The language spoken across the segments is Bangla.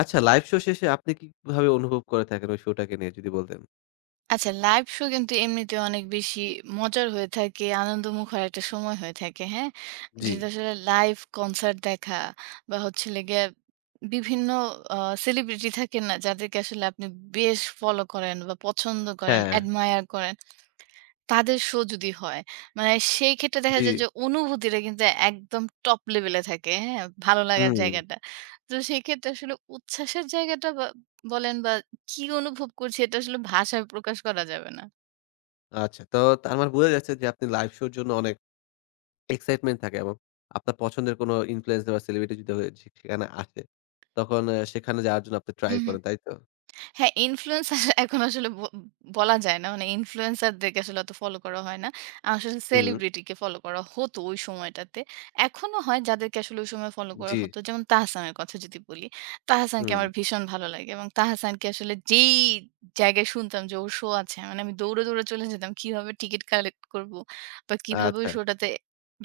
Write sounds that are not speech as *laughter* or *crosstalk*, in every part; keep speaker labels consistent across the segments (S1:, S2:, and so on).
S1: আচ্ছা লাইভ শো শেষে আপনি কিভাবে অনুভব করে থাকেন ওই শোটাকে নিয়ে যদি বলতেন?
S2: আচ্ছা লাইভ শো কিন্তু এমনিতে অনেক বেশি মজার হয়ে থাকে, আনন্দমুখর একটা সময় হয়ে থাকে, হ্যাঁ?
S1: জি,
S2: যদি আসলে লাইভ কনসার্ট দেখা বা হচ্ছে হলো গিয়ে বিভিন্ন আ সেলিব্রিটি থাকেন না? যাদেরকে আসলে আপনি বেশ ফলো করেন বা পছন্দ করেন,
S1: হ্যাঁ,
S2: অ্যাডমায়ার করেন, তাদের শো যদি হয়, মানে সেই ক্ষেত্রে দেখা
S1: জি।
S2: যায় যে অনুভূতিটা কিন্তু একদম টপ লেভেলে থাকে, হ্যাঁ? ভালো লাগার
S1: হুম,
S2: জায়গাটা। তো সেক্ষেত্রে আসলে উচ্ছ্বাসের জায়গাটা বা বলেন বা কি অনুভব করছি এটা আসলে ভাষায় প্রকাশ করা যাবে না।
S1: আচ্ছা। তো তার মানে বোঝা যাচ্ছে যে আপনি লাইভ শোর জন্য অনেক এক্সাইটমেন্ট থাকে এবং আপনার পছন্দের কোনো ইনফ্লুয়েন্সার বা সেলিব্রিটি যদি হয়ে সেখানে আসে, তখন সেখানে যাওয়ার জন্য আপনি ট্রাই
S2: হুম, হুম।
S1: করেন, তাই তো?
S2: হ্যাঁ, ইনফ্লুয়েন্সার *laughs* এখন আসলে বলা যায় না। মানে ইনফ্লুয়েন্সারদেরকে আসলে অত ফলো করা হয় না। আসলে
S1: হুম,
S2: সেলিব্রিটিকে ফলো করা হতো ওই সময়টাতে। এখনো হয় যাদেরকে আসলে ওই সময় ফলো করা
S1: জি,
S2: হতো। যেমন তাহসানের কথা যদি বলি, তাহসানকে
S1: হুম,
S2: আমার ভীষণ ভালো লাগে এবং তাহসানকে আসলে যেই জায়গায় শুনতাম যে ওর শো আছে, মানে আমি দৌড়ে, দৌড়ে চলে যেতাম। কিভাবে টিকেট কালেক্ট করব বা কিভাবে ওই
S1: আচ্ছা,
S2: শোটাতে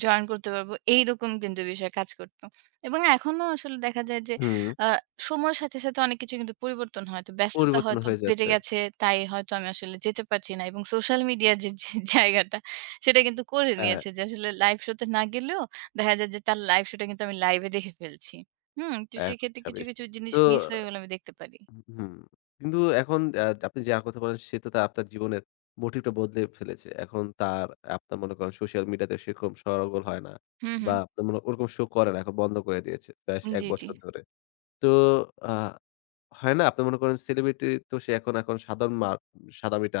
S2: জয়েন করতে পারবো এইরকম কিন্তু বিষয়ে কাজ করত। এবং এখনো আসলে দেখা যায় যে
S1: হুম,
S2: আ সময়ের সাথে, সাথে অনেক কিছু কিন্তু পরিবর্তন হয়। তো ব্যস্ততা
S1: পরিবর্তন
S2: হয়তো
S1: হয়ে
S2: বেড়ে
S1: যাচ্ছে।
S2: গেছে, তাই হয়তো আমি আসলে যেতে পারছি না। এবং সোশ্যাল মিডিয়ার যে যে জায়গাটা, সেটা কিন্তু করে
S1: হ্যাঁ,
S2: নিয়েছে যে আসলে লাইভ শোতে না গেলেও দেখা যায় যে তার লাইভ শোটা কিন্তু আমি লাইভে দেখে ফেলছি। হুম? তো সেক্ষেত্রে
S1: আচ্ছা,
S2: কিছু,
S1: বেশ।
S2: কিছু জিনিস
S1: তো
S2: মিস হয়ে গেলে আমি দেখতে পারি।
S1: হুম। কিন্তু এখন আপনি যার কথা বলেন সে তো তার আপনার জীবনের মোটিভটা বদলে ফেলেছে। এখন তার আপনার মনে করেন সোশ্যাল মিডিয়াতে সেরকম সরগোল হয় না
S2: হুম,
S1: বা
S2: হুম।
S1: আপনার মনে ওরকম শো করে না। এখন বন্ধ করে দিয়েছে বেশ ১
S2: জি, জি।
S1: বছর ধরে। তো আ হয় না? আপনি মনে করেন সেলিব্রিটি তো সে এখন সাধারণ মা সাদামাটা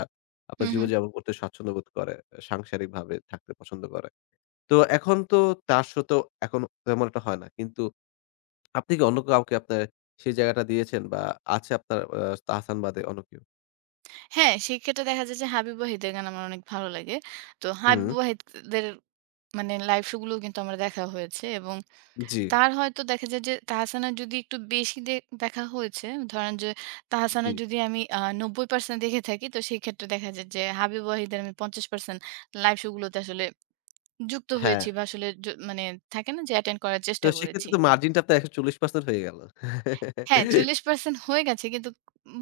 S1: আপনার
S2: হুম, হুম।
S1: জীবনযাপন করতে স্বাচ্ছন্দ্য বোধ করে। সাংসারিকভাবে থাকতে পছন্দ করে। তো এখন তো তার সাথেও এখন তেমন একটা হয় না। কিন্তু আপনি কি অন্য কাউকে আপনার সেই জায়গাটা দিয়েছেন বা আছে আপনার তাহসান বাদে অন্য কেউ?
S2: হ্যাঁ, সেক্ষেত্রে দেখা যায় যে হাবিব ওয়াহিদের গান আমার অনেক ভালো লাগে। তো হাবিব
S1: হুম,
S2: ওয়াহিদ দের মানে লাইভ শো গুলোও কিন্তু আমার দেখা হয়েছে এবং
S1: জি,
S2: তার হয়তো দেখা যায় যে তাহসানের যদি একটু বেশি দেখা হয়েছে, ধরেন যে
S1: জি।
S2: তাহসানের যদি আমি ৯০% দেখে থাকি, তো সেই ক্ষেত্রে দেখা যায় যে হাবিব ওয়াহিদের আমি ৫০% লাইভ শো গুলোতে আসলে যুক্ত
S1: হ্যাঁ,
S2: হয়েছি বা আসলে মানে থাকে না যে অ্যাটেন্ড করার
S1: তো
S2: চেষ্টা করেছি।
S1: সেক্ষেত্রে তো মার্জিনটা আপনার ১৪০% হয়ে গেল।
S2: হ্যাঁ,
S1: *laughs*
S2: ৪০% হয়ে গেছে। কিন্তু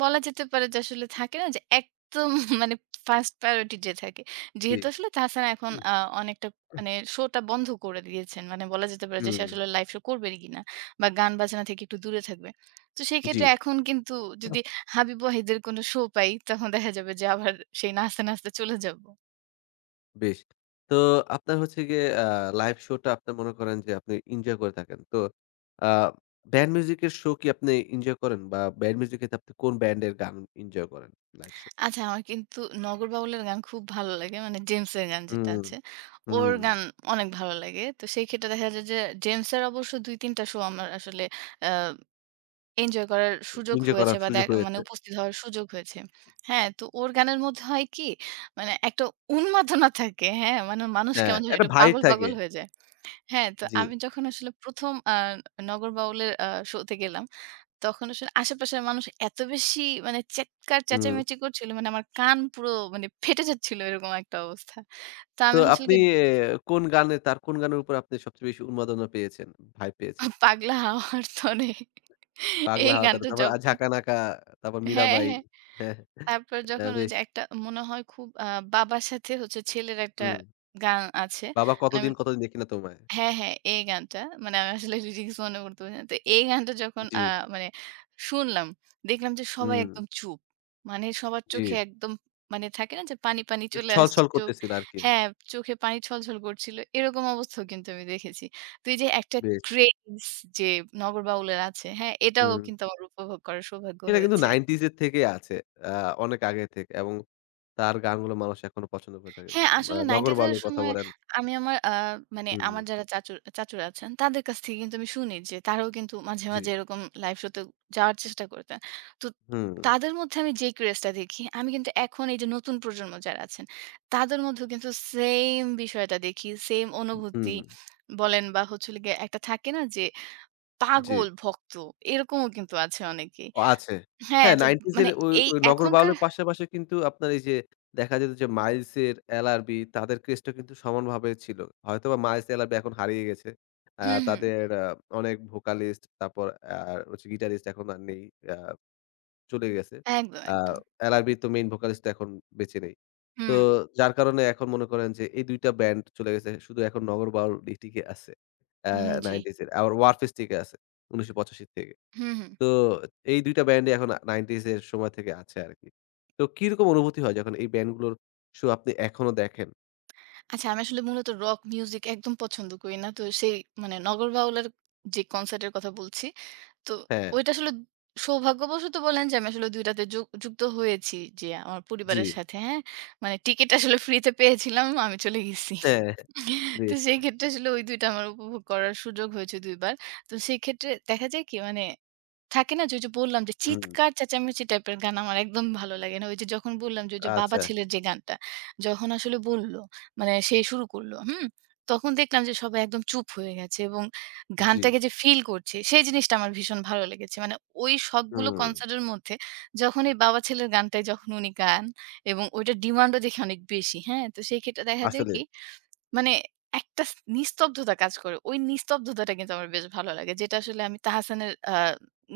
S2: বলা যেতে পারে যে আসলে থাকে না যে একদম *laughs* মানে ফার্স্ট প্রায়োরিটি যে থাকে।
S1: জি।
S2: যেহেতু আসলে তাহসান এখন অনেকটা মানে শো টা বন্ধ করে দিয়েছেন। মানে বলা যেতে পারে যে সে
S1: হুম,
S2: আসলে লাইভ শো করবেই কিনা বা গান বাজনা থেকে একটু দূরে থাকবে। তো
S1: জি।
S2: সেক্ষেত্রে এখন কিন্তু যদি হাবিব ওয়াহিদের কোনো শো পাই তখন দেখা যাবে যে আবার সেই নাচতে, নাচতে চলে যাব।
S1: বেশ। তো আপনার হচ্ছে গিয়ে লাইভ শো টা আপনি মনে করেন যে আপনি এনজয় করে থাকেন। তো আ ব্যান্ড মিউজিক এর শো কি আপনি এনজয় করেন বা ব্যান্ড মিউজিক এ আপনি কোন ব্যান্ড এর গান এনজয় করেন লাইভ শো?
S2: আচ্ছা, আমার কিন্তু নগর বাউলের গান খুব ভালো লাগে। মানে জেমসের গান যেটা
S1: হুম,
S2: আছে। ওর
S1: হুম।
S2: গান অনেক ভালো লাগে। তো সেই ক্ষেত্রে দেখা যায় যে জেমসের অবশ্য ২-৩ টা শো আমার আসলে আ এনজয় করার সুযোগ
S1: এনজয়
S2: হয়েছে
S1: করার
S2: বা
S1: সুযোগ
S2: মানে
S1: হয়েছে।
S2: উপস্থিত হওয়ার সুযোগ হয়েছে। হ্যাঁ, তো ওর গানের মধ্যে হয় কি মানে একটা উন্মাদনা থাকে। হ্যাঁ, মানে মানুষ
S1: হ্যাঁ,
S2: কেমন যেন
S1: একটা
S2: একটু
S1: ভাইব
S2: পাগল,
S1: থাকে।
S2: পাগল হয়ে যায়। হ্যাঁ, তো
S1: জি।
S2: আমি যখন আসলে ১ম নগর বাউলের শোতে গেলাম তখন আসলে আশেপাশের মানুষ এত বেশি মানে চিৎকার
S1: হুম।
S2: চেঁচামেচি করছিল মানে আমার কান পুরো মানে ফেটে যাচ্ছিল এরকম একটা অবস্থা। তো
S1: তো
S2: আমি হচ্ছিল
S1: আপনি
S2: গিয়ে
S1: কোন গানে তার কোন গানের উপর আপনি সবচেয়ে বেশি উন্মাদনা পেয়েছেন, ভাইব পেয়েছেন?
S2: পাগলা হাওয়ার তরে
S1: পাগলা
S2: এই
S1: হাওয়াতারা,
S2: গানটা
S1: তারপর
S2: যখন
S1: ঝাঁকানাকা, তারপর
S2: হ্যাঁ,
S1: মীরাবাই।
S2: হ্যাঁ।
S1: হ্যাঁ,
S2: তারপর
S1: হ্যাঁ,
S2: যখন ওই
S1: বেশ।
S2: যে একটা মনে হয় খুব বাবার সাথে হচ্ছে ছেলের একটা
S1: হুম।
S2: গান আছে।
S1: বাবা
S2: মানে
S1: কতদিন, কতদিন দেখি না তোমায়।
S2: হ্যাঁ, হ্যাঁ, এই গানটা মানে আমি আসলে লিরিক্স মনে করতে পারছি না। তো এই গানটা যখন
S1: জি,
S2: মানে শুনলাম, দেখলাম যে সবাই
S1: হুম,
S2: একদম চুপ। মানে সবার
S1: জি।
S2: চোখে একদম মানে থাকে না যে পানি, পানি চলে
S1: ছল,
S2: আসছে
S1: ছল
S2: চোখ
S1: করতেছিল আরকি।
S2: হ্যাঁ, চোখে পানি ছলছল করছিল। এরকম অবস্থাও কিন্তু আমি দেখেছি। তো এই যে একটা
S1: বেশ।
S2: ক্রেজ যে নগর বাউলের আছে, হ্যাঁ? এটাও
S1: হুম।
S2: কিন্তু আমার উপভোগ করার সৌভাগ্য
S1: এটা কিন্তু
S2: হয়েছে।
S1: 90s এর থেকে আছে। আ অনেক আগে থেকে এবং তার গানগুলো মানুষ এখনো পছন্দ করে থাকে।
S2: হ্যাঁ,
S1: আ
S2: আসলে 90s
S1: 'নগরবাউল'
S2: এর
S1: এর কথা
S2: সময়
S1: বলেন।
S2: আমি আমার মানে
S1: হুম,
S2: আমার যারা চাচুরা আছেন তাদের কাছ থেকে কিন্তু আমি শুনি যে তারাও কিন্তু মাঝে,
S1: জি।
S2: মাঝে এরকম লাইভ শো তে যাওয়ার চেষ্টা করতেন। তো
S1: হুম,
S2: তাদের মধ্যে আমি যেই ক্রেজ টা দেখি, আমি কিন্তু এখন এই যে নতুন প্রজন্ম যারা আছেন, তাদের মধ্যেও কিন্তু সেইম বিষয়টা দেখি, সেইম অনুভূতি
S1: হুম,
S2: বলেন বা হচ্ছে হলো গিয়ে একটা থাকে না যে
S1: জি।
S2: পাগল ভক্ত এরকমও কিন্তু আছে অনেকেই।
S1: ও আছে।
S2: হ্যাঁ,
S1: হ্যাঁ,
S2: তো
S1: 90s
S2: মানে
S1: এর ওই
S2: এই
S1: ওই নগর
S2: এখনকার
S1: বাউলের পাশাপাশি কিন্তু আপনার এই যে দেখা যেত যে মাইলসের, এলআরবি তাদের ক্রেজটা কিন্তু সমানভাবে ছিল। হয়তোবা মাইলস, এলআরবি এখন হারিয়ে গেছে।
S2: হুম, হুম।
S1: তাদের অনেক ভোকালিস্ট, তারপর আর হচ্ছে গিটারিস্ট এখন আর নেই। আ চলে গেছে।
S2: একদম,
S1: আ
S2: একদম।
S1: এলআরবি তো মেইন ভোকালিস্ট এখন বেঁচে নেই। তো
S2: হুম,
S1: যার কারণে এখন মনে করেন যে এই ২ টা ব্যান্ড চলে গেছে। শুধু এখন নগর বাউলই টিকে আছে। আ
S2: হুম, জি।
S1: 90s এর। আবার ওয়ারফেজ টিকে আছে। ১৯৮৫ থেকে।
S2: হুম, হুম।
S1: তো এই ২ টা ব্যান্ডই এখন 90s এর সময় থেকে আছে আরকি। তো কিরকম অনুভূতি হয় যখন এই ব্যান্ডগুলোর শো আপনি এখনো দেখেন?
S2: আচ্ছা, আমি আসলে মূলত রক মিউজিক একদম পছন্দ করি না। তো সেই মানে নগর বাউলের যে কনসার্টের কথা বলছি, তো
S1: হ্যাঁ,
S2: ওইটা আসলে সৌভাগ্যবশত বলেন যে আমি আসলে ২ টাতে যুক্ত হয়েছি যে আমার
S1: জি,
S2: পরিবারের সাথে, হ্যাঁ? মানে টিকেট আসলে ফ্রিতে পেয়েছিলাম, আমি চলে গেছি।
S1: হ্যাঁ,
S2: তো
S1: বেশ।
S2: সেই ক্ষেত্রে আসলে ওই ২ টা আমার উপভোগ করার সুযোগ হয়েছে ২ বার। তো সেই ক্ষেত্রে দেখা যায় কি মানে থাকে না যে ওই যে বললাম যে
S1: হুম,
S2: চিৎকার চেঁচামেচি টাইপের গান আমার একদম ভালো লাগে না। ওই যে যখন বললাম যে ওই যে বাবা
S1: আচ্ছা,
S2: ছেলের যে গানটা, যখন আসলে বলল মানে সে শুরু করল, হুম? তখন দেখলাম যে সবাই একদম চুপ হয়ে গেছে এবং
S1: জি,
S2: গানটাকে যে ফিল করছে সেই জিনিসটা আমার ভীষণ ভালো লেগেছে। মানে ওই সবগুলো
S1: হুম,
S2: কনসার্টের মধ্যে যখন এই বাবা ছেলের গানটাই যখন উনি গান এবং ওইটার ডিমান্ডও দেখি অনেক বেশি, হ্যাঁ? তো সেই ক্ষেত্রে দেখা যায়
S1: আসলে
S2: কি মানে একটা নিস্তব্ধতা কাজ করে। ওই নিস্তব্ধতাটা কিন্তু আমার বেশ ভালো লাগে। যেটা আসলে আমি তাহসানের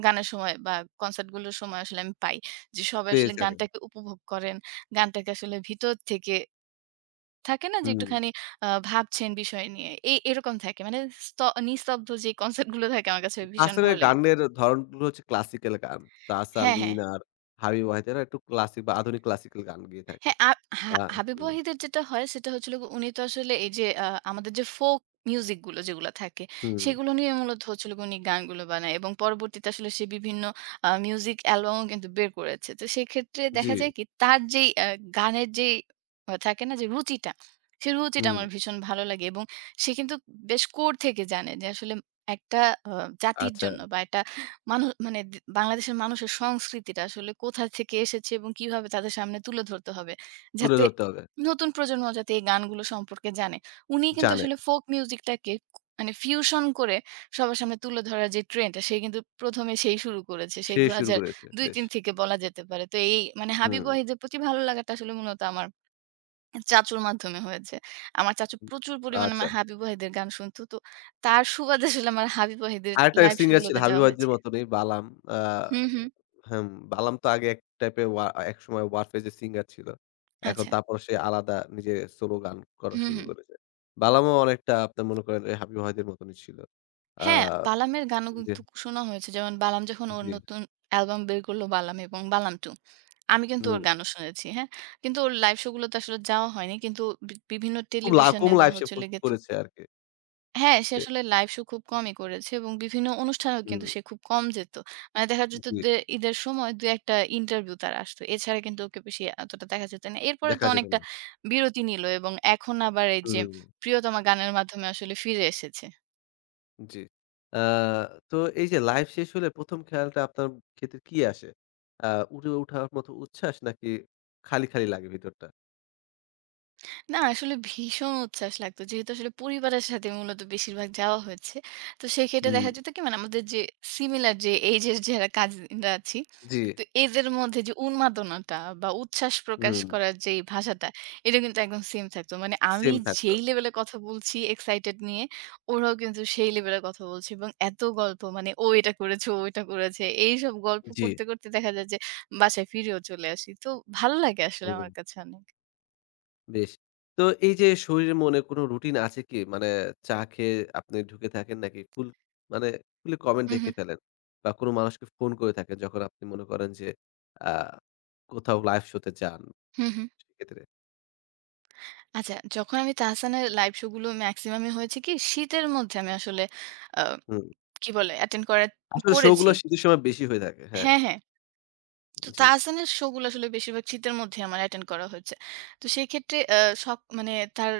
S2: গানের সময় বা কনসার্ট গুলোর সময় আসলে আমি পাই। যে সবাই
S1: পেয়ে
S2: আসলে
S1: থাকেন।
S2: গানটাকে উপভোগ করেন। গানটাকে আসলে ভিতর থেকে থাকে না যে
S1: হুম,
S2: একটুখানি ভাবছেন বিষয় নিয়ে। এরকম থাকে। মানে স্ত নিস্তব্ধ যে কনসার্ট গুলো থাকে আমার কাছে ভীষণ
S1: তাহসানের
S2: ভালো লাগে।
S1: গানের ধরনগুলো হচ্ছে ক্লাসিক্যাল গান। তাহসান,
S2: হ্যাঁ, হ্যাঁ।
S1: মিনার, হাবিব ওয়াহিদ এরা একটু ক্লাসিক বা আধুনিক ক্লাসিক্যাল গান গেয়ে থাকে।
S2: হ্যাঁ,
S1: আ
S2: হাবিব
S1: হুম,
S2: ওয়াহিদের যেটা হয় সেটা হচ্ছিল উনি তো আসলে এই যে আমাদের যে ফোক মিউজিক গুলো যেগুলো থাকে,
S1: হুম,
S2: সেগুলো নিয়ে মূলত হচ্ছিল উনি গানগুলো বানায় এবং পরবর্তীতে আসলে সে বিভিন্ন মিউজিক অ্যালবামও কিন্তু বের করেছে। তো সেক্ষেত্রে
S1: জি,
S2: দেখা যায় কি তার যেই গানের যেই থাকে না যে রুচিটা, সে রুচিটা
S1: হুম,
S2: আমার ভীষণ ভালো লাগে এবং সে কিন্তু বেশ কোর থেকে জানে যে আসলে একটা আ জাতির
S1: আচ্ছা
S2: জন্য বা একটা মানে বাংলাদেশের মানুষের সংস্কৃতিটা আসলে কোথা থেকে এসেছে এবং কিভাবে তাদের সামনে তুলে ধরতে হবে।
S1: তুলে
S2: যাতে
S1: ধরতে হবে।
S2: নতুন প্রজন্ম যাতে এই গানগুলো সম্পর্কে জানে। উনি কিন্তু
S1: জানে,
S2: আসলে ফোক মিউজিকটাকে মানে ফিউশন করে সবার সামনে তুলে ধরার যে ট্রেন্ডটা সে কিন্তু ১ম এ সেই শুরু করেছে। সেই
S1: সে শুরু করেছে। বেশ,
S2: ২০০২-৩ থেকে বলা যেতে পারে। তো এই মানে হাবিব
S1: হুম,
S2: ওয়াহিদের প্রতি ভালো লাগাটা আসলে মূলত আমার চাচুর মাধ্যমে হয়েছে। আমার চাচু প্রচুর পরিমাণে
S1: আচ্ছা।
S2: হাবিব ওয়াহিদের গান শুনত। তো তার সুবাদে আসলে আমার হাবিব ওয়াহিদের
S1: আরেকটা
S2: লাইভ শো
S1: সিঙ্গার ছিল
S2: গুলোতে
S1: হাবিব
S2: যাওয়া
S1: ওয়াহিদের
S2: হয়েছে।
S1: মতনই বালাম। আ
S2: হুম, হুম।
S1: হুম, বালাম তো আগে এক টাইপের একসময় ওয়ারফেজ এর সিঙ্গার ছিল। এখন
S2: আচ্ছা।
S1: তারপর সে আলাদা নিজে সোলো গান করা
S2: হুম,
S1: শুরু
S2: হুম।
S1: করেছে। বালামও অনেকটা আপনার মনে করেন এই হাবিব ওয়াহিদের মতনই ছিল। আ
S2: হ্যাঁ, বালামের গানও
S1: জি,
S2: কিন্তু শোনা হয়েছে। যেমন বালাম যখন ওর
S1: জি,
S2: নতুন অ্যালবাম বের করলো 'বালাম' এবং 'বালাম 2' আমি কিন্তু ওর
S1: হুম।
S2: গানও শুনেছি, হ্যাঁ? কিন্তু ওর লাইভ শো গুলোতে আসলে যাওয়া হয়নি। কিন্তু বিভিন্ন
S1: খুব
S2: টেলিভিশনে
S1: কম
S2: বা
S1: লাইফ সে
S2: হচ্ছে হলো গিয়ে
S1: করেছে আরকি
S2: হ্যাঁ, সে
S1: সে।
S2: আসলে লাইভ শো খুব কমই করেছে এবং বিভিন্ন অনুষ্ঠানেও
S1: হুম,
S2: কিন্তু সে খুব কম যেত। মানে দেখা যেত
S1: জি।
S2: যে ঈদের সময় ২-১ টা ইন্টারভিউ তার আসতো। এছাড়া কিন্তু ওকে বেশি এতটা দেখা যেত না। এরপরে তো
S1: দেখা যেত
S2: অনেকটা
S1: না।
S2: বিরতি নিল এবং এখন আবার এই যে
S1: হুম।
S2: 'প্রিয়তমা' গানের মাধ্যমে আসলে ফিরে এসেছে।
S1: জি। আ তো এই যে লাইভ শেষ হলে ১ম খেয়ালটা আপনার ক্ষেত্রে কি আসে? আ উড়ে ওঠার মতো উচ্ছ্বাস নাকি খালি, খালি লাগে ভিতরটা?
S2: না আসলে ভীষণ উচ্ছ্বাস লাগতো। যেহেতু আসলে পরিবারের সাথে মূলত বেশিরভাগ যাওয়া হয়েছে। তো সেক্ষেত্রে
S1: হুম,
S2: দেখা যেত কি মানে আমাদের যে সিমিলার যে এইজের যারা কাজিনরা আছি,
S1: জি।
S2: তো এদের মধ্যে যে উন্মাদনাটা বা উচ্ছ্বাস প্রকাশ
S1: হুম।
S2: করার যে ভাষাটা, এটা কিন্তু একদম সেম থাকতো। মানে আমি
S1: সেম থাকতো।
S2: যেই লেভেলে কথা বলছি এক্সাইটেড নিয়ে, ওরাও কিন্তু সেই লেভেলে কথা বলছে এবং এত গল্প মানে ও এটা করেছে, ও এটা করেছে। এইসব গল্প
S1: জি,
S2: করতে, করতে দেখা যায় যে বাসায় ফিরেও চলে আসি। তো ভালো লাগে আসলে
S1: হুম।
S2: আমার কাছে অনেক।
S1: বেশ। তো এই যে শরীরে মনে কোনো রুটিন আছে কি? মানে চা খেয়ে আপনি ঢুকে থাকেন নাকি ফুল মানে খুলে কমেন্ট
S2: হু, হু,
S1: দেখে ফেলেন? বা কোনো মানুষকে ফোন করে থাকেন যখন আপনি মনে করেন যে আ কোথাও লাইভ শো তে যান
S2: হু, হু।
S1: সেক্ষেত্রে?
S2: আচ্ছা, যখন আমি তাহসানের লাইভ শো গুলো মেক্সিমামই হয়েছে কি শীতের মধ্যে আমি আসলে আ
S1: হুম।
S2: কি বলে অ্যাটেন্ড
S1: আসলে শো
S2: করেছি।
S1: গুলো শীতের সময় বেশি হয়ে থাকে। হ্যাঁ।
S2: হ্যাঁ, হ্যাঁ। তো
S1: জি।
S2: তাহসানের শো গুলো আসলে বেশিরভাগ শীতের মধ্যে আমার অ্যাটেন্ড করা হয়েছে। তো সেই ক্ষেত্রে সব মানে তার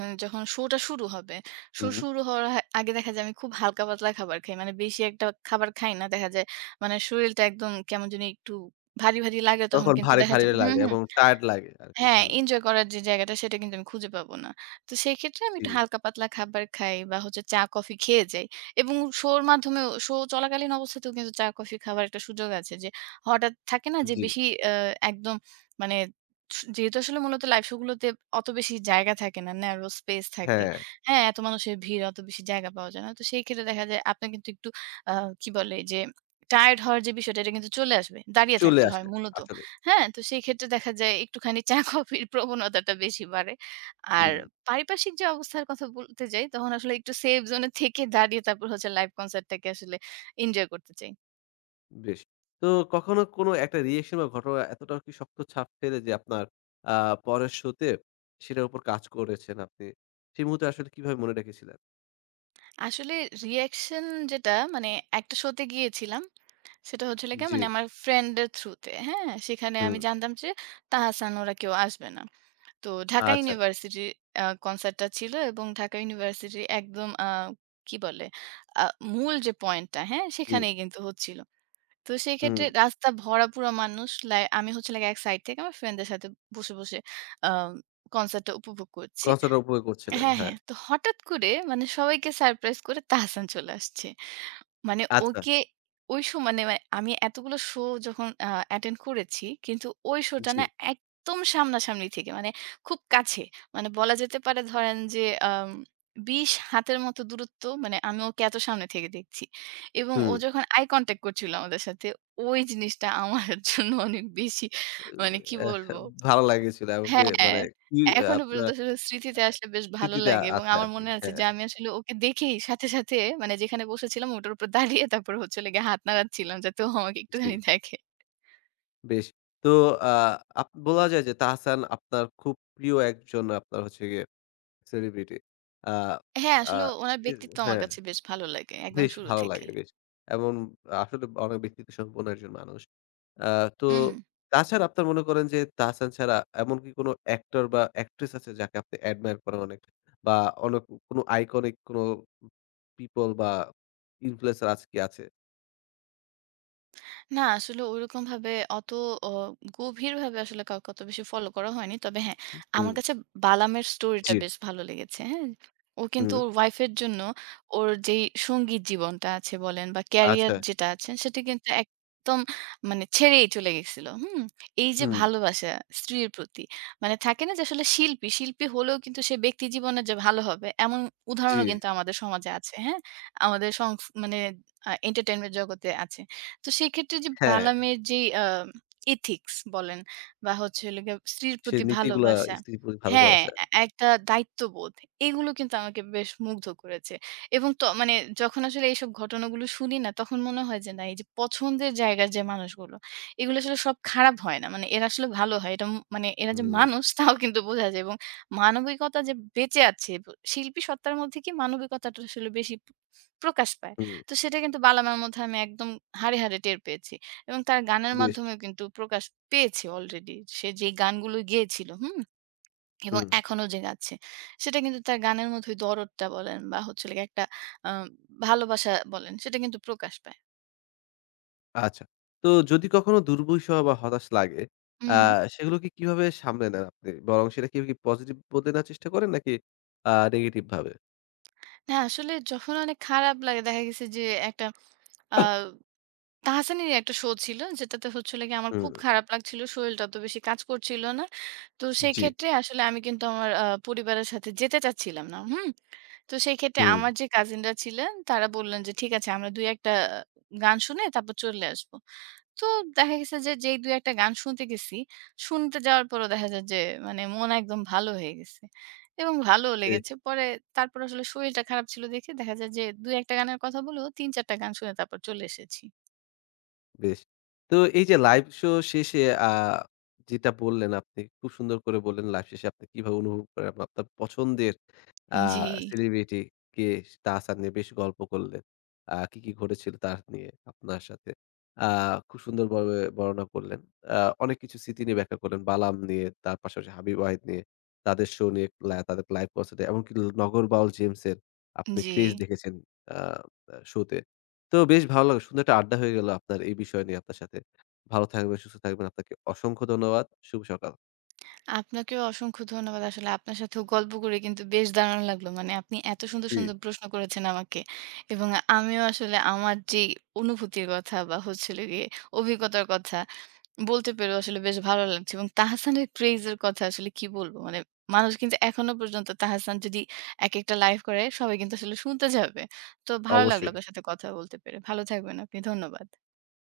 S2: যখন শোটা শুরু হবে, শো
S1: হুম।
S2: শুরু হওয়ার আগে দেখা যায় আমি খুব হালকা পাতলা খাবার খাই। মানে বেশি একটা খাবার খাই না। দেখা যায় মানে শরীরটা একদম কেমন জানি একটু ভারী, ভারী লাগে তখন
S1: তখন
S2: কিন্তু
S1: ভারী,
S2: দেখা
S1: ভারী
S2: যায় হুম,
S1: লাগে
S2: হুম।
S1: এবং টায়ার্ড লাগে আরকি।
S2: হ্যাঁ,
S1: হুম।
S2: এনজয় করার যে জায়গাটা সেটা কিন্তু আমি খুঁজে পাবো না। তো সেক্ষেত্রে আমি
S1: জি,
S2: একটু হালকা পাতলা খাবার খাই বা হচ্ছে চা কফি খেয়ে যাই। এবং শোর মাধ্যমেও শো চলাকালীন অবস্থাতেও কিন্তু চা কফি খাওয়ার একটা সুযোগ আছে যে হঠাৎ থাকে না যে
S1: জি।
S2: বেশি আ একদম মানে যেহেতু আসলে মূলত লাইভ শো গুলোতে অত বেশি জায়গা থাকে না, ন্যারো স্পেস থাকে।
S1: হ্যাঁ,
S2: হ্যাঁ, এত মানুষের ভিড় অত বেশি জায়গা পাওয়া যায় না। তো সেই ক্ষেত্রে দেখা যায় আপনার কিন্তু একটু আ কি বলে যে টায়ার্ড হওয়ার যে বিষয়টা এটা কিন্তু চলে আসবে। দাঁড়িয়ে
S1: চলে
S2: থাকতে হয়
S1: আসে
S2: মূলত।
S1: আসলে।
S2: হ্যাঁ, তো সেই ক্ষেত্রে দেখা যায় একটুখানি চা *laughs* কফির প্রবণতাটা বেশি বাড়ে। আর
S1: হুম,
S2: পারিপার্শ্বিক যে অবস্থার কথা বলতে যাই, তখন আসলে একটু সেফ জোন এ থেকে দাঁড়িয়ে তারপর হচ্ছে লাইভ কনসার্টটাকে আসলে এনজয় করতে চাই।
S1: বেশ। তো কখনো কোনো একটা রিঅ্যাকশন বা ঘটনা এতটা কি শক্ত ছাপ ফেলে যে আপনার আ পরের শোতে সেটার উপর কাজ করেছেন আপনি? সেই মুহূর্তে আসলে কিভাবে মনে রেখেছিলেন?
S2: আসলে রিঅ্যাকশন যেটা মানে একটা শোতে গিয়েছিলাম, সেটা হচ্ছিল গিয়ে
S1: জি,
S2: মানে আমার ফ্রেন্ডের থ্রুতে, হ্যাঁ? সেখানে
S1: হুম।
S2: আমি জানতাম যে তাহসান ওরা কেউ আসবে না। তো ঢাকা
S1: আচ্ছা,
S2: ইউনিভার্সিটির কনসার্টটা ছিল এবং ঢাকা ইউনিভার্সিটির একদম কি বলে? আ মূল যে পয়েন্টটা, হ্যাঁ?
S1: জি,
S2: সেখানেই কিন্তু হচ্ছিল। তো
S1: হুম।
S2: সেক্ষেত্রে রাস্তা ভরাপুরা মানুষ। লাই আমি হচ্ছে লাগে এক সাইড থেকে আমার ফ্রেন্ডদের সাথে বসে আ কনসার্টটা উপভোগ করছি।
S1: কনসার্ট এর উপরে করছিলেন।
S2: হ্যাঁ,
S1: হ্যাঁ।
S2: হ্যাঁ। তো হঠাৎ করে মানে সবাইকে সারপ্রাইজ করে তাহসান চলে আসছে। মানে
S1: আচ্ছা,
S2: ওকে ওই শো মানে আমি এতগুলো শো যখন অ্যাটেন্ড করেছি, কিন্তু ওই শোটা
S1: জি,
S2: না একদম সামনাসামনি থেকে মানে খুব কাছে। মানে বলা যেতে পারে ধরেন যে আম ২০ হাতের মতো দূরত্ব মানে আমি ওকে এত সামনে থেকে দেখছি। এবং ও
S1: হুম।
S2: যখন আই কনট্যাক্ট করছিল আমাদের সাথে, ওই জিনিসটা আমার *laughs* জন্য অনেক বেশি মানে কি
S1: এহ
S2: বলবো।
S1: ভালো লাগেছিল। আমাকে
S2: হ্যাঁ,
S1: মানে কি
S2: এখনো পর্যন্ত
S1: আপনার
S2: আসলে স্মৃতিতে আসলে বেশ ভালো
S1: স্মৃতিতে
S2: লাগে এবং
S1: আছে
S2: আমার
S1: আরকি।
S2: মনে আছে যে
S1: হ্যাঁ,
S2: আমি আসলে ওকে দেখেই সাথে মানে যেখানে বসেছিলাম ওটার উপর দাঁড়িয়ে তারপর হচ্ছে হলো গিয়ে হাত নাড়াচ্ছিলাম যাতে ও আমাকে
S1: জি।
S2: একটুখানি দেখে।
S1: বেশ। তো আ আপ বলা যায় যে তাহসান আপনার খুব প্রিয় একজন আপনার হচ্ছে গিয়ে সেলিব্রিটি। আ
S2: হ্যাঁ,
S1: আ
S2: আসলে উনার
S1: এর
S2: ব্যক্তিত্ব আমার
S1: হ্যাঁ,
S2: কাছে বেশ ভালো লাগে একদম
S1: বেশ
S2: শুরু
S1: ভালো
S2: থেকে।
S1: লাগে বেশ। এমন আসলে অনেক ব্যক্তিত্ব সম্পন্ন একজন মানুষ। আ তো
S2: হু, হু।
S1: তাছাড়া আপনার মনে করেন যে তাহসান ছাড়া এমন কি কোনো অ্যাক্টর বা অ্যাক্ট্রেস আছে যাকে আপনি অ্যাডমায়ার করেন অনেক? বা অনেক কোনো আইকনিক কোনো পিপল বা ইনফ্লুয়েন্সার আছে কি আছে?
S2: না আসলে ওইরকম ভাবে অত অ গভীরভাবে আসলে কাউকে অত বেশি ফলো করা হয়নি। তবে হ্যাঁ, আমার
S1: হুম,
S2: কাছে বালামের স্টোরিটা
S1: জি।
S2: বেশ ভালো লেগেছে। হ্যাঁ? ও কিন্তু
S1: হুম,
S2: ওর ওয়াইফের জন্য ওর যেই সঙ্গীত জীবনটা আছে বলেন বা ক্যারিয়ার
S1: আচ্ছা।
S2: যেটা আছে সেটা কিন্তু একদম মানে ছেড়েই চলে গেছিল। হুম? এই যে
S1: হুম,
S2: ভালোবাসা স্ত্রীর প্রতি মানে থাকে না যে আসলে শিল্পী হলেও কিন্তু সে ব্যক্তি জীবনে যে ভালো হবে এমন
S1: জি।
S2: উদাহরণও কিন্তু আমাদের সমাজে আছে। হ্যাঁ? আমাদের সংস মানে এন্টারটেইনমেন্ট জগতে আছে। তো সেক্ষেত্রে যে
S1: হ্যাঁ।
S2: বালামের যেই এথিক্স বলেন বা হচ্ছে হলো গিয়ে স্ত্রীর
S1: সে
S2: প্রতি
S1: নীতিগুলা
S2: ভালোবাসা,
S1: স্ত্রীর প্রতি
S2: হ্যাঁ,
S1: ভালোবাসা।
S2: এ একটা দায়িত্ববোধ এগুলো কিন্তু আমাকে বেশ মুগ্ধ করেছে। এবং মানে যখন আসলে এইসব ঘটনাগুলো শুনি না তখন মনে হয় যে না এই যে পছন্দের জায়গার যে মানুষগুলো, এগুলো আসলে সব খারাপ হয় না। মানে এরা আসলে ভালো হয়। এটা মানে এরা যে
S1: হুম,
S2: মানুষ *laughs* তাও কিন্তু বোঝা যায় এবং মানবিকতা যে বেঁচে আছে শিল্পী সত্তার মধ্যে কি মানবিকতাটা আসলে বেশি প্রকাশ পায়।
S1: হুম,
S2: তো সেটা কিন্তু বালামার মধ্যে আমি একদম হাড়ে, হাড়ে টের পেয়েছি। এবং তার গানের
S1: বেশ।
S2: মাধ্যমেও কিন্তু প্রকাশ পেয়েছে অলরেডি। সে যে গানগুলো গেয়েছিল, হুম? এবং
S1: হুম,
S2: এখনো যে গাচ্ছে। সেটা কিন্তু তার গানের মধ্যে ওই দরদটা বলেন বা হচ্ছে হলো গিয়ে একটা আ ভালোবাসা বলেন, সেটা কিন্তু প্রকাশ পায়।
S1: আচ্ছা। তো যদি কখনো দুর্বিষহ বা হতাশ লাগে, আ
S2: উহু।
S1: সেগুলোকে কিভাবে সামলে নেন আপনি? বরং সেটা কি পজিটিভ বলতে নেওয়ার চেষ্টা করেন নাকি নেগেটিভ ভাবে?
S2: হ্যাঁ, আসলে যখন অনেক খারাপ লাগে দেখা গেছে যে একটা আ তাহসানেরই একটা শো ছিল যেটাতে হচ্ছে হলো গিয়ে আমার খুব
S1: হুম,
S2: খারাপ লাগছিল। শরীরটা অত বেশি কাজ করছিল না। তো সেই
S1: জি,
S2: ক্ষেত্রে আসলে আমি কিন্তু আমার পরিবারের সাথে যেতে চাচ্ছিলাম না। হুম? তো সেই ক্ষেত্রে
S1: হুম।
S2: আমার যে কাজিনরা ছিলেন তারা বললেন যে, "ঠিক আছে আমরা ২ ১ টা গান শুনে তারপর চলে আসবো।" তো দেখা গেছে যে যেই ২ ১ টা গান শুনতে গেছি, শুনতে যাওয়ার পরও দেখা যায় যে মানে মন একদম ভালো হয়ে গেছে এবং ভালোও
S1: এ
S2: লেগেছে। পরে তারপর আসলে শরীরটা খারাপ ছিল দেখে দেখা যায় যে ২ ১ টা গানের কথা বলেও ৩ ৪ টা গান শুনে তারপর চলে এসেছি।
S1: বেশ। তো এই যে লাইভ শো শেষে আ যেটা বললেন আপনি, খুব সুন্দর করে বললেন লাইভ শেষে আপনি কিভাবে অনুভব করেন আপনার আপনার পছন্দের আ
S2: জি,
S1: সেলিব্রিটি কে তাহসান নিয়ে বেশ গল্প করলেন। আ কি, কি ঘটেছিল তার নিয়ে আপনার সাথে। আ খুব সুন্দরভাবে বর্ণনা করলেন। আ অনেক কিছু স্মৃতি নিয়ে ব্যাখ্যা করলেন। বালাম নিয়ে, তার পাশাপাশি হাবিব ওয়াহিদ নিয়ে, তাদের শো নিয়ে, তাদের লাইভ কনসার্ট এ এমনকি নগর বাউল জেমসের আপনি
S2: জি।
S1: ক্রেজ দেখেছেন আ আ শোতে। তো বেশ ভালো লাগলো। সুন্দর একটা আড্ডা হয়ে গেল আপনার এই বিষয় নিয়ে আপনার সাথে। ভালো থাকবেন, সুস্থ থাকবেন। আপনাকে অসংখ্য ধন্যবাদ। শুভ সকাল।
S2: আপনাকেও অসংখ্য ধন্যবাদ। আসলে আপনার সাথেও গল্প করে কিন্তু বেশ দারুণ লাগলো। মানে আপনি এত সুন্দর,
S1: জি।
S2: সুন্দর প্রশ্ন করেছেন আমাকে। এবং আমিও আসলে আমার যেই অনুভূতির কথা বা হচ্ছিল গিয়ে অভিজ্ঞতার কথা বলতে পেরেও আসলে বেশ ভালো লাগছে। এবং তাহসানের ক্রেজ এর কথা আসলে কি বলবো? মানে মানুষ কিন্তু এখনো পর্যন্ত তাহসান যদি একেকটা লাইভ করে সবাই কিন্তু আসলে শুনতে যাবে। তো ভালো লাগলো
S1: অবশ্যই।
S2: আপনার সাথে কথা বলতে পেরে। ভালো থাকবেন আপনি। ধন্যবাদ।